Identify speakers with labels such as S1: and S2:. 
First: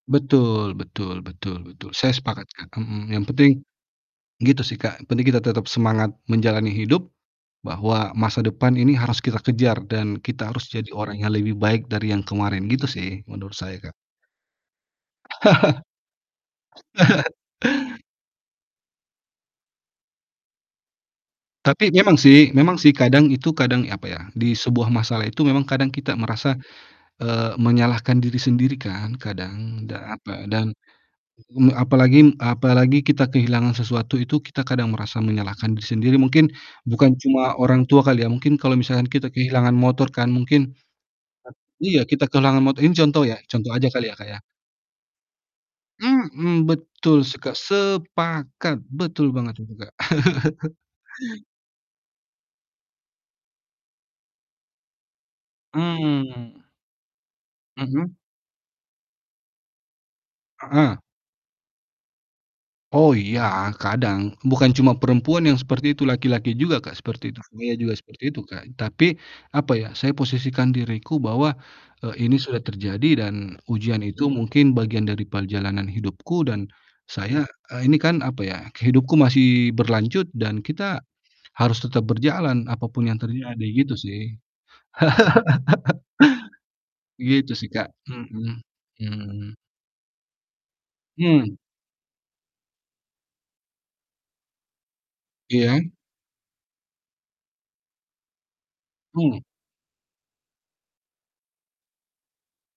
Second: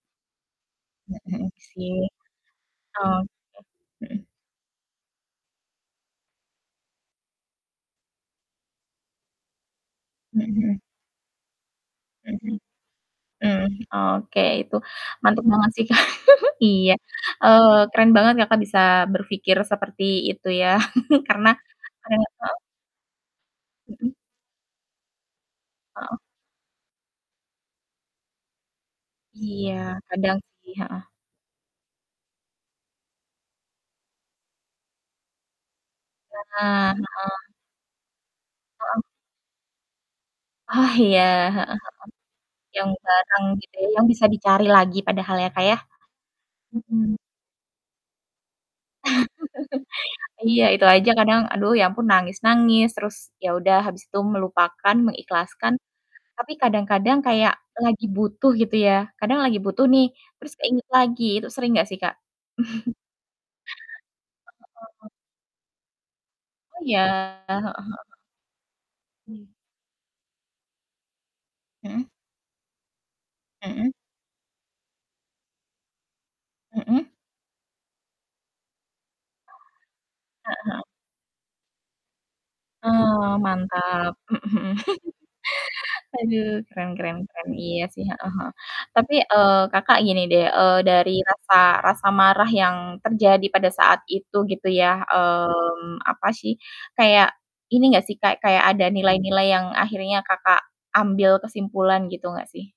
S1: Betul betul
S2: Mhm
S1: betul betul
S2: sih,
S1: saya sepakat Kak, mhm,
S2: ah,
S1: yang penting,
S2: oke, mhm.
S1: gitu sih Kak yang penting kita tetap semangat menjalani hidup, bahwa masa depan ini harus kita kejar dan
S2: Mhm
S1: kita harus
S2: mhm.
S1: jadi orang yang lebih baik dari yang
S2: Mhm,
S1: kemarin gitu sih menurut
S2: mmm,
S1: saya, Kak.
S2: oke itu mantep banget sih Kak iya, eee, keren banget Kakak bisa berpikir seperti itu ya karena
S1: Tapi memang sih
S2: heeh.
S1: memang sih kadang itu kadang apa
S2: Mhm.
S1: ya di sebuah masalah itu memang kadang
S2: Heeh.
S1: kita merasa, eee, menyalahkan diri sendiri kan
S2: Iya
S1: kadang da
S2: kadang
S1: apa
S2: sih,
S1: dan,
S2: heeh.
S1: mmm, apalagi apalagi kita kehilangan sesuatu itu kita kadang merasa menyalahkan diri sendiri mungkin,
S2: Nah,
S1: bukan
S2: heeh.
S1: cuma orang tua kali ya mungkin kalau
S2: Heeh.
S1: misalkan kita kehilangan motor kan mungkin,
S2: Ah, iya, heeh heeh,
S1: iya kita kehilangan motor
S2: yang
S1: ini contoh ya
S2: bareng gitu
S1: contoh
S2: ya
S1: aja
S2: yang
S1: kali ya
S2: bisa
S1: Kak ya.
S2: dicari lagi padahal ya Kak ya,
S1: Mhm,
S2: mhm.
S1: betul seka sepakat betul banget itu Kak.
S2: Iya itu aja kadang aduh ya ampun nangis-nangis terus ya udah habis itu melupakan mengikhlaskan, tapi
S1: Mmm.
S2: kadang-kadang kayak lagi
S1: Mhm.
S2: butuh gitu ya kadang lagi butuh nih, terus keinget
S1: Heeh.
S2: lagi itu sering gak sih Kak?
S1: Oh iya kadang bukan cuma
S2: Heeh.
S1: perempuan yang seperti itu laki-laki juga
S2: Oh
S1: Kak
S2: ya,
S1: seperti itu.
S2: heeh
S1: Saya juga
S2: heeh.
S1: seperti itu Kak, tapi,
S2: Mmm.
S1: apa ya saya posisikan diriku bahwa,
S2: Mhm.
S1: eee, ini sudah terjadi dan
S2: Mhm.
S1: ujian itu mungkin bagian dari perjalanan hidupku dan,
S2: Mhm.
S1: saya eee, ini kan apa ya hidupku masih berlanjut dan
S2: Heeh heeh.
S1: kita, harus tetap berjalan apa pun yang
S2: Oh
S1: terjadi gitu
S2: mantap,
S1: sih.
S2: mhm mhm. Aduh keren keren keren
S1: Gitu sih
S2: iya
S1: Kak,
S2: sih, heeh heeh,
S1: mhm,
S2: tapi,
S1: mmm.
S2: eee, Kakak gini deh, eee, dari
S1: Mmm.
S2: rasa rasa marah yang terjadi pada saat itu gitu ya,
S1: Iya.
S2: mmm, apa sih, kayak, ini nggak sih, Kak, kayak ada
S1: Mmm.
S2: nilai-nilai yang akhirnya Kakak ambil kesimpulan gitu nggak sih?